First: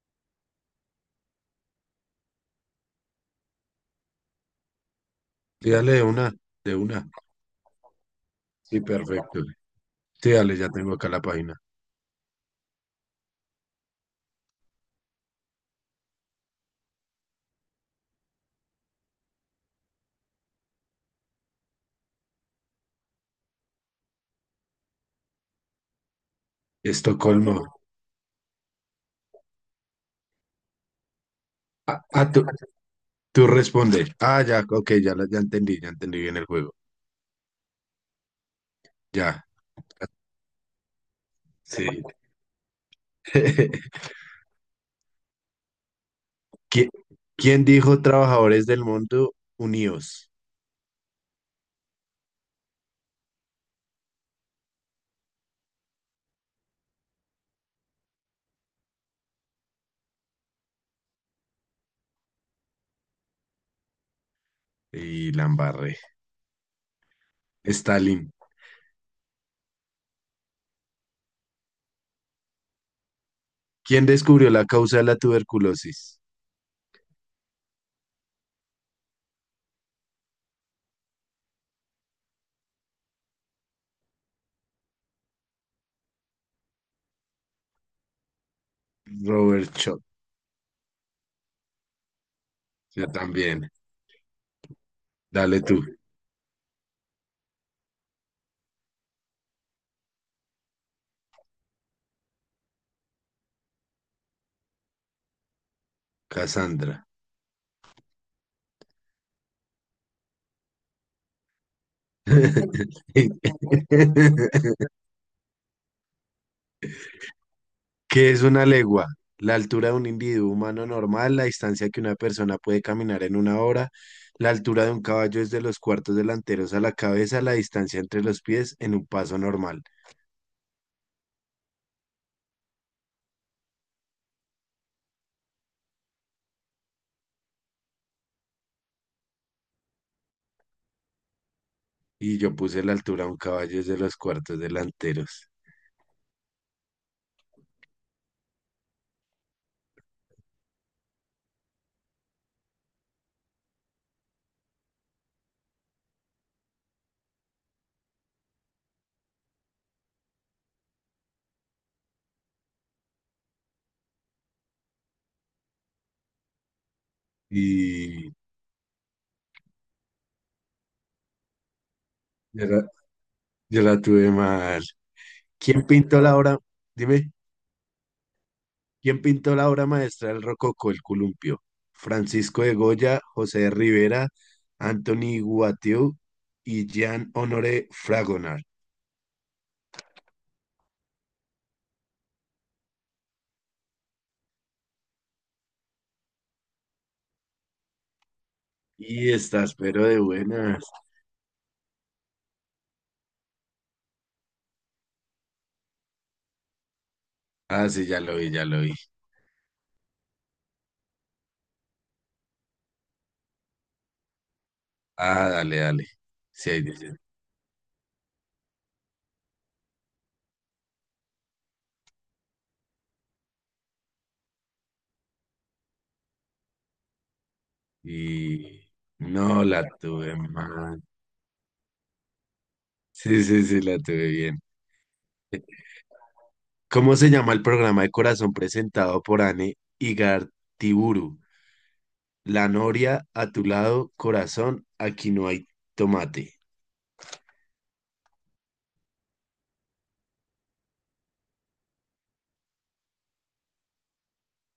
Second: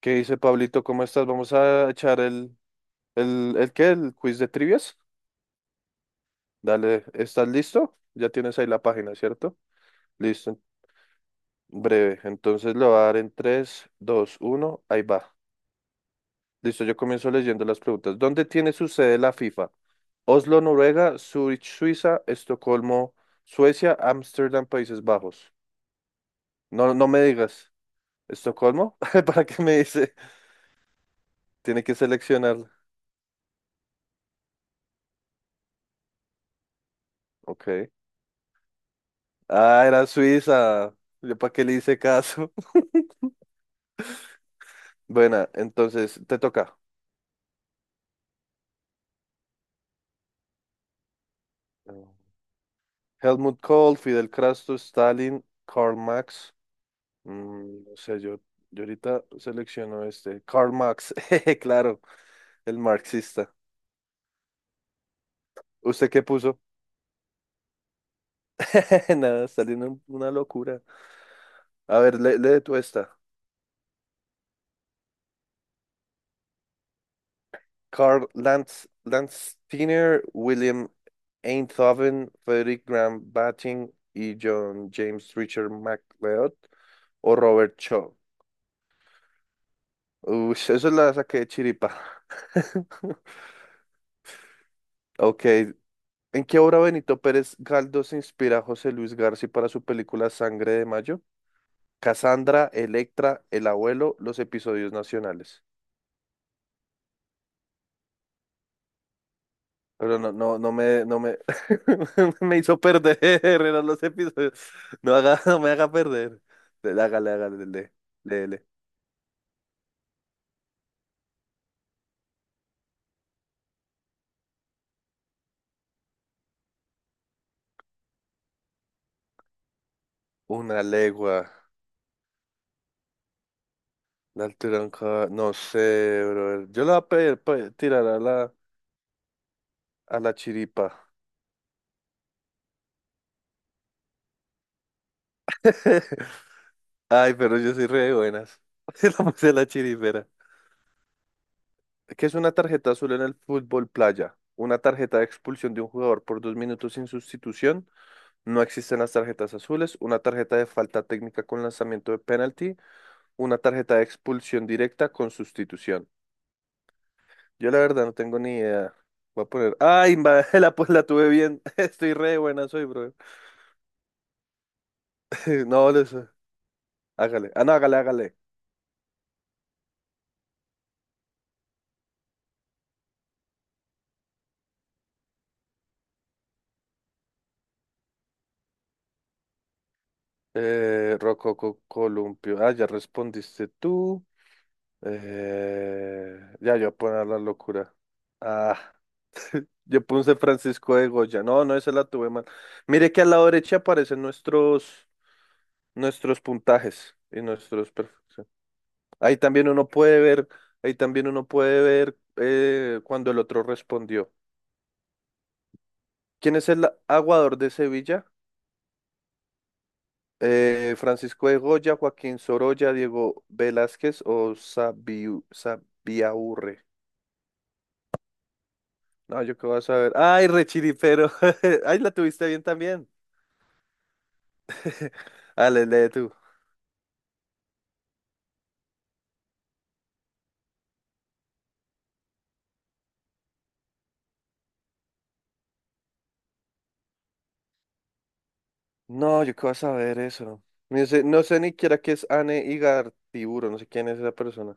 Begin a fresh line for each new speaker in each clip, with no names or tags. ¿Qué dice Pablito? ¿Cómo estás? Vamos a echar el quiz de trivias.
Sí, dale de una, de
Dale,
una.
¿estás listo? Ya tienes ahí la
Sí,
página,
perfecto.
¿cierto?
Sí, dale,
Listo,
ya tengo acá la página.
breve. Entonces lo va a dar en tres, dos, uno, ahí va. Listo, yo comienzo leyendo las preguntas. ¿Dónde tiene su sede la FIFA? Oslo, Noruega; Zurich, Suiza; Estocolmo, Suecia; Ámsterdam, Países Bajos. No, no me
Estocolmo.
digas. ¿Estocolmo? ¿Para qué me dice? Tiene que
Ah, ah, tú,
seleccionar.
tú respondes. Ah, ya, ok, ya, ya entendí bien el juego.
Ok.
Ya,
Ah, era Suiza. ¿Yo para qué le hice
sí.
caso? Buena, entonces te toca.
¿Qui- ¿Quién dijo trabajadores del mundo unidos?
Helmut Kohl, Fidel Castro, Stalin, Karl Marx. No sé, yo ahorita selecciono este. Karl Marx, jeje, claro, el marxista.
Y la embarré.
¿Usted qué puso?
Stalin.
Nada, Stalin, una locura. A ver, lee, lee tú esta.
¿Quién descubrió la causa de la tuberculosis?
Karl Lanz, Tiner, William Einthoven, Frederick Graham Batting y John James Richard MacLeod o Robert Shaw.
Robert Schoch.
Uy, eso la saqué de chiripa.
Yo también.
Ok,
Dale tú,
¿en qué obra Benito Pérez Galdós se inspira José Luis García para su película Sangre de Mayo? Cassandra, Electra, El Abuelo, los episodios nacionales.
Cassandra.
Pero no, no, no me me hizo perder, eran los episodios. No haga, no me haga perder. Dele, hágale, lee,
¿Qué es
léele.
una legua? La altura de un individuo humano normal, la distancia que una persona puede caminar en una hora, la altura de un caballo desde los cuartos delanteros a la cabeza, la distancia entre los pies en un paso normal.
Una legua, la altura de un no sé, bro. Yo la voy a tirar a la chiripa.
Y yo puse la altura de un caballo desde los cuartos delanteros.
Ay, pero yo soy re de buenas. Se la puse a la chirifera. ¿Qué es una tarjeta azul en el fútbol playa? Una tarjeta de expulsión de un jugador por 2 minutos sin sustitución. No existen las tarjetas azules. Una tarjeta de falta técnica con lanzamiento de penalti. Una tarjeta de expulsión directa con sustitución. Yo la verdad no
Y
tengo ni idea. Voy a poner. Pues la tuve bien. Estoy re de
yo
buenas
la,
hoy, bro.
yo la tuve mal. ¿Quién
No, les...
pintó la obra? Dime.
hágale. Ah, no, hágale, hágale.
¿Quién pintó la obra maestra del Rococó, el columpio? Francisco de Goya, José de Rivera, Antoni Guattieu y Jean-Honoré Fragonard.
Rococo Columpio. Ah, ya respondiste tú. Ya yo voy a poner la locura. Ah,
Y estás,
yo
pero de
puse
buenas.
Francisco de Goya. No, no, esa la tuve mal. Mire que a la derecha aparecen nuestros puntajes y
Ah,
nuestros
sí, ya lo vi,
perfecciones.
ya lo vi.
Ahí también uno puede ver, ahí también uno puede ver cuando el otro respondió.
Ah, dale, dale.
¿Quién es
Sí, ahí
el
dice.
aguador de Sevilla? Francisco de Goya, Joaquín Sorolla, Diego Velázquez o Sabiu, Sabiaurre.
Y
No, yo
no
qué
la
vas a ver.
tuve
Ay,
mal.
rechiripero. Ay, la tuviste bien también.
Sí, sí, sí, la tuve bien.
Ale, lee tú.
¿Cómo se llama el programa de corazón presentado por Anne Igartiburu? La noria a tu lado, corazón, aquí no hay tomate.
No, yo qué vas a ver eso. No sé ni siquiera qué es Anne Igartiburu, no sé quién es esa persona.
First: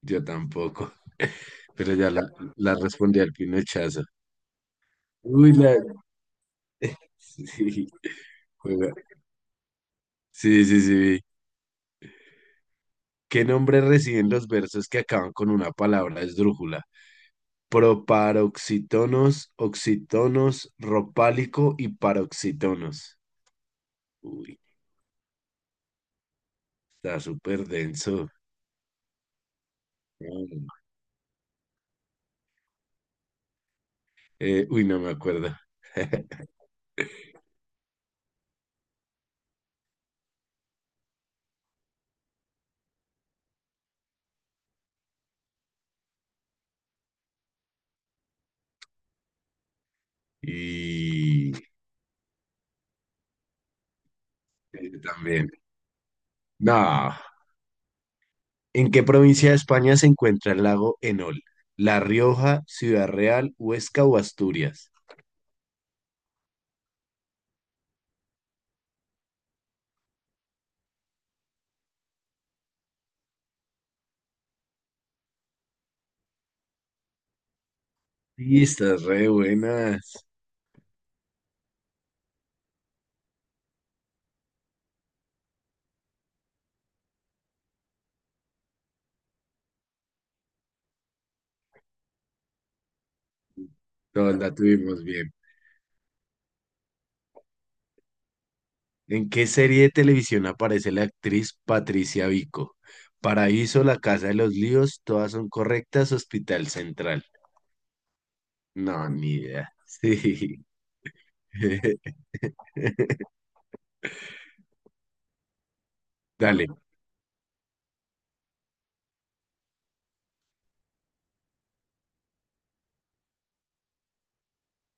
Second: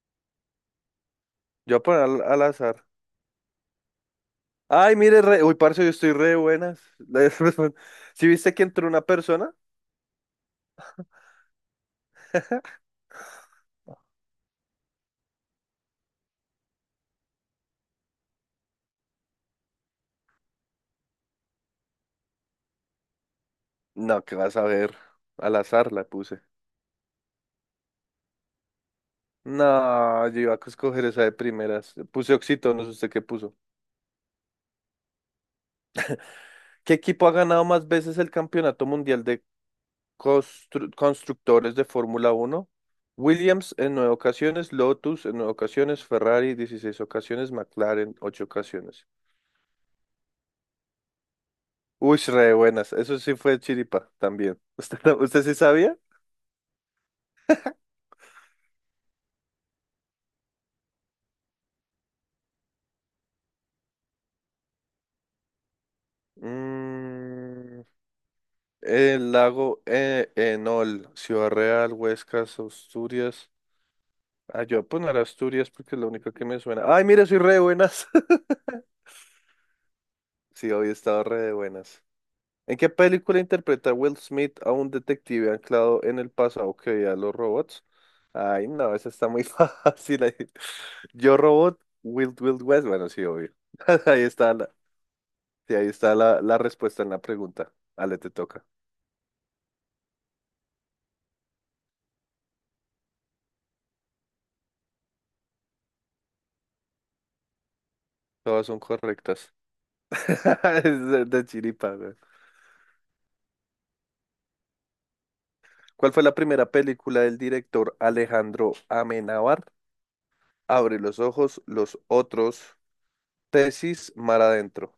Yo tampoco,
Yo
pero
voy a poner al
la
azar.
respondí al pinochazo.
Ay, mire, re...
Uy,
uy,
la...
parce, yo estoy re de buenas.
Sí,
¿Sí viste que entró
juega.
una persona?
Sí, sí, sí. ¿Qué nombre reciben los versos que acaban con una palabra esdrújula? Proparoxítonos, oxítonos, ropálico y paroxítonos.
No, qué vas
Uy,
a ver. Al azar la puse.
está súper denso.
No, yo iba a
Mm.
escoger esa de primeras. Puse Oxito, no sé usted qué puso.
No me acuerdo.
¿Qué equipo ha ganado más veces el Campeonato Mundial de constructores de Fórmula Uno? Williams en nueve ocasiones, Lotus en nueve ocasiones, Ferrari 16 ocasiones, McLaren ocho ocasiones.
Y
Uy, re buenas. Eso sí fue chiripa también. ¿Usted, usted
también.
sí sabía?
No. ¿En qué provincia de España se encuentra el lago Enol? ¿La Rioja, Ciudad Real, Huesca o Asturias?
Mm, el lago Enol, Ciudad Real, Huescas, Asturias. Ah, yo voy a poner Asturias porque es la única que me suena. Ay, mira, soy re de buenas.
Sí, estás re buenas.
Sí, hoy he estado re de buenas. ¿En qué película interpreta Will Smith a un detective anclado en el pasado que veía a los robots? Ay, no, esa está muy fácil ahí. Yo Robot, Wild Wild West. Bueno, sí, obvio. Ahí
Todas
está
la
la,
tuvimos bien.
sí, ahí está la respuesta en la pregunta. Ale, te toca.
¿En qué serie de televisión aparece la actriz Patricia Vico? Paraíso, La Casa de los Líos, todas son correctas, Hospital Central.
Todas son
No, ni
correctas.
idea. Sí.
Es de chiripa, güey. ¿Cuál fue la
Dale.
primera película del director Alejandro Amenábar? Abre los ojos, los otros. Tesis, mar adentro.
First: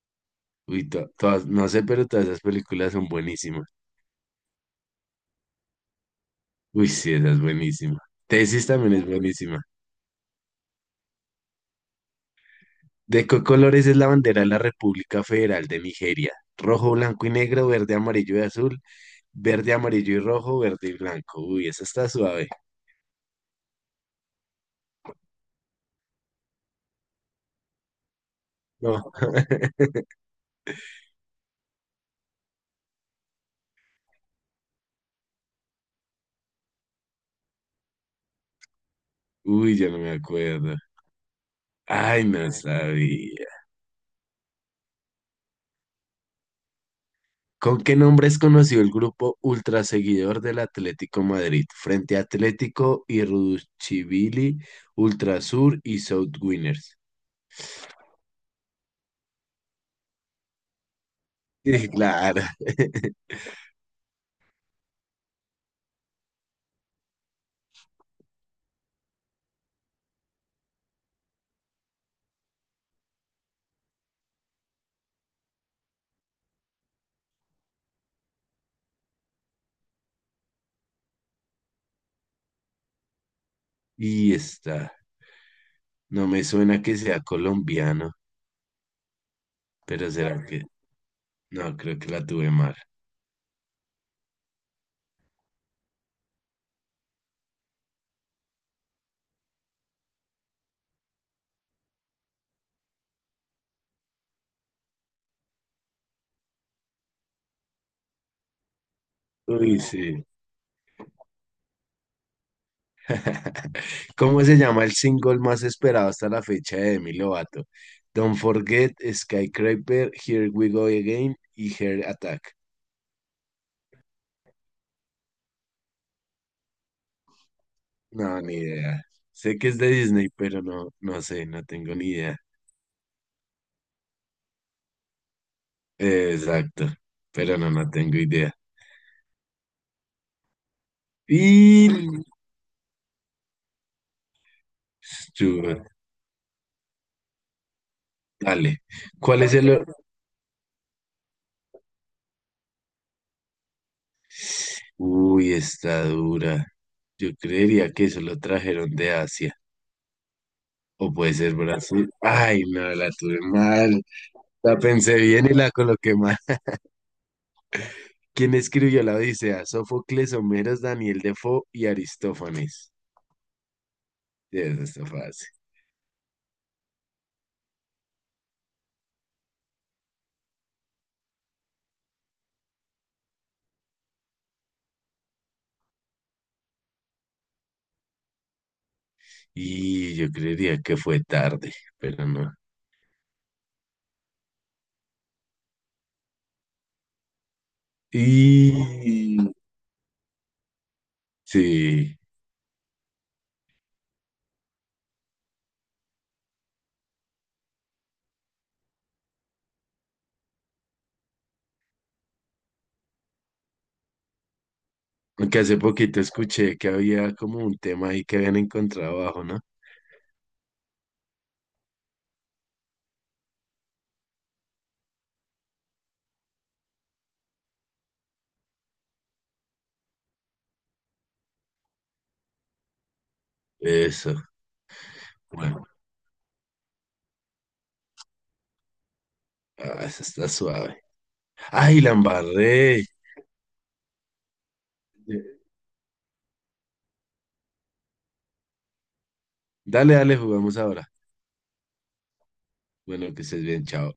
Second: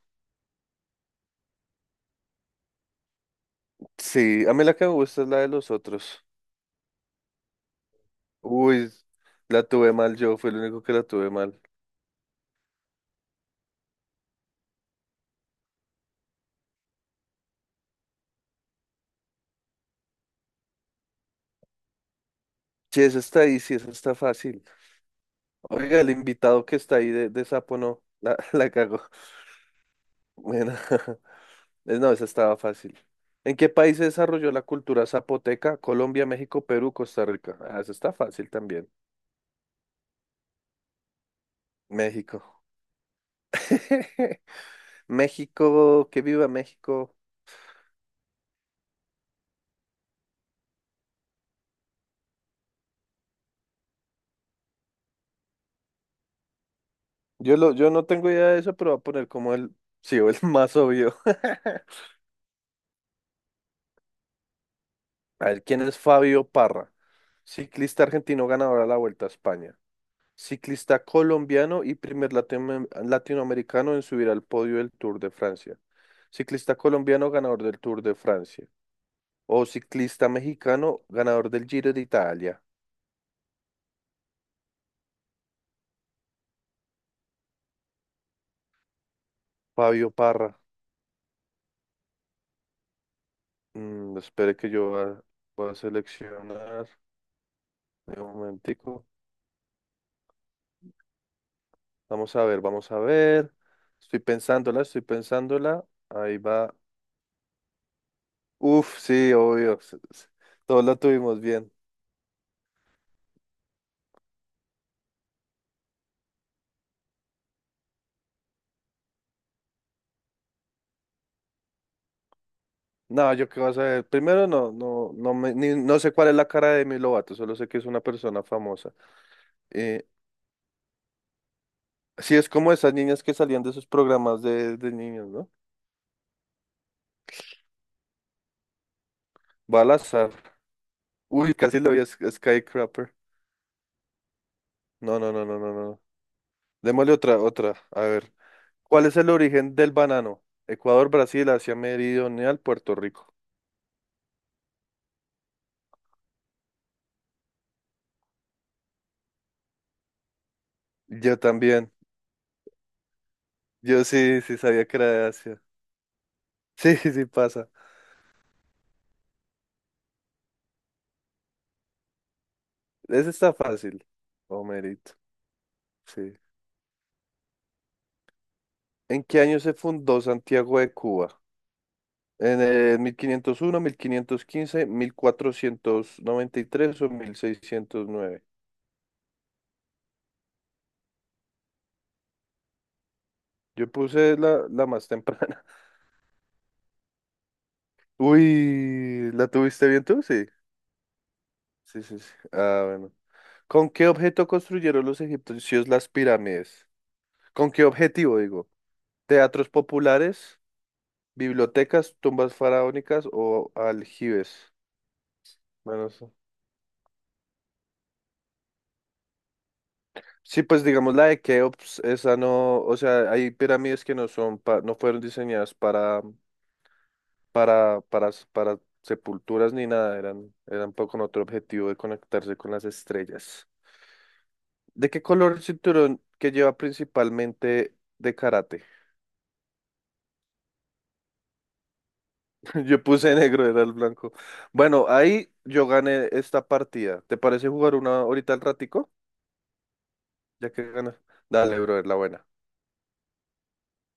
Uy, todas, no sé, pero todas esas películas son buenísimas.
Sí, a mí la que me gusta es la de los otros.
Uy, sí, esa es buenísima. Tesis
Uy,
también es buenísima.
la tuve mal yo, fue el único que la tuve mal.
¿De qué colores es la bandera de la República Federal de Nigeria? Rojo, blanco y negro, verde, amarillo y azul, verde, amarillo y rojo, verde y blanco. Uy, esa está suave.
Sí, esa está ahí, sí, esa está fácil. Oiga, el invitado que está ahí de sapo no, la, la cagó.
No,
Bueno, no, esa estaba fácil. ¿En qué país se desarrolló la cultura zapoteca? Colombia, México, Perú, Costa Rica. Ah, esa está fácil también.
uy, yo no me acuerdo. Ay,
México.
no sabía.
México, que viva México.
¿Con qué nombre es conocido el grupo ultra seguidor del Atlético Madrid? Frente Atlético y Ruchibili, Ultrasur y South Winners.
Yo no tengo idea de eso, pero voy a poner como sí, o el más obvio.
Sí, claro.
A ver, ¿quién es Fabio Parra? Ciclista argentino ganador a la Vuelta a España. Ciclista colombiano y primer latinoamericano en subir al podio del Tour de Francia. Ciclista colombiano ganador del Tour de Francia. O ciclista mexicano ganador del Giro de Italia.
Y está. No me suena que sea colombiano,
Fabio
pero será
Parra.
que. No, creo que la tuve mal.
Espere que voy a seleccionar. Un momentico. Vamos a ver, vamos a ver. Estoy pensándola, estoy pensándola. Ahí va. Uf, sí,
Uy,
obvio.
no. Sí.
Todos la tuvimos bien.
¿Cómo se llama el single más esperado hasta la fecha de Demi Lovato? Don't Forget, Skyscraper, Here We Go Again y Heart Attack.
No, yo qué vas a ver. Primero, no, no, no, no sé cuál es la cara de Demi Lovato, solo sé que es una
No,
persona
ni
famosa.
idea. Sé que es de
Eh,
Disney, pero no, no sé, no tengo ni
sí,
idea.
es como esas niñas que salían de esos programas de niños, ¿no?
Exacto, pero no, no tengo idea.
Balazar. Uy, casi lo vi a
Y...
Skycrapper. No, no, no, no, no,
Stuart,
no. Démosle otra, otra. A ver.
dale.
¿Cuál es el
¿Cuál es el...?
origen del banano? Ecuador, Brasil, Asia Meridional, Puerto Rico.
Uy, está dura. Yo creería que eso lo trajeron de Asia. O puede
Yo
ser
también.
Brasil. Ay, no, la tuve mal.
Sí
La
sabía que era
pensé
de
bien y
Asia.
la coloqué mal.
Sí, sí pasa.
¿Quién escribió la Odisea? Sófocles, Homero Daniel Defoe y Aristófanes.
Ese está fácil.
Sí, eso está
Homerito.
fácil.
Sí. ¿En qué año se fundó Santiago de Cuba? ¿En el 1501, 1515, 1493 o 1609?
Y yo creería que fue tarde, pero no.
Yo puse la más temprana. Uy,
Y
¿la tuviste bien tú? Sí. Sí, sí,
sí,
sí. Ah, bueno. ¿Con qué objeto construyeron los egipcios las pirámides? ¿Con qué objetivo, digo? ¿Teatros populares, bibliotecas, tumbas faraónicas o aljibes?
aunque hace
Bueno,
poquito
sí.
escuché que había como un tema ahí que habían encontrado abajo, ¿no?
Sí, pues digamos la de Keops, esa no, o sea, hay pirámides que no son no fueron diseñadas para para sepulturas ni nada, eran con otro objetivo de conectarse con las estrellas.
Eso,
¿De qué color el
bueno,
cinturón que lleva principalmente de karate?
ah, eso está suave. Ay, la
Yo
embarré.
puse negro, era el blanco. Bueno, ahí yo gané esta partida. ¿Te parece jugar una ahorita al ratico?
Dale, dale,
Ya
jugamos
que
ahora.
ganas. Dale, bro, es la buena.
Bueno, que estés bien, chao.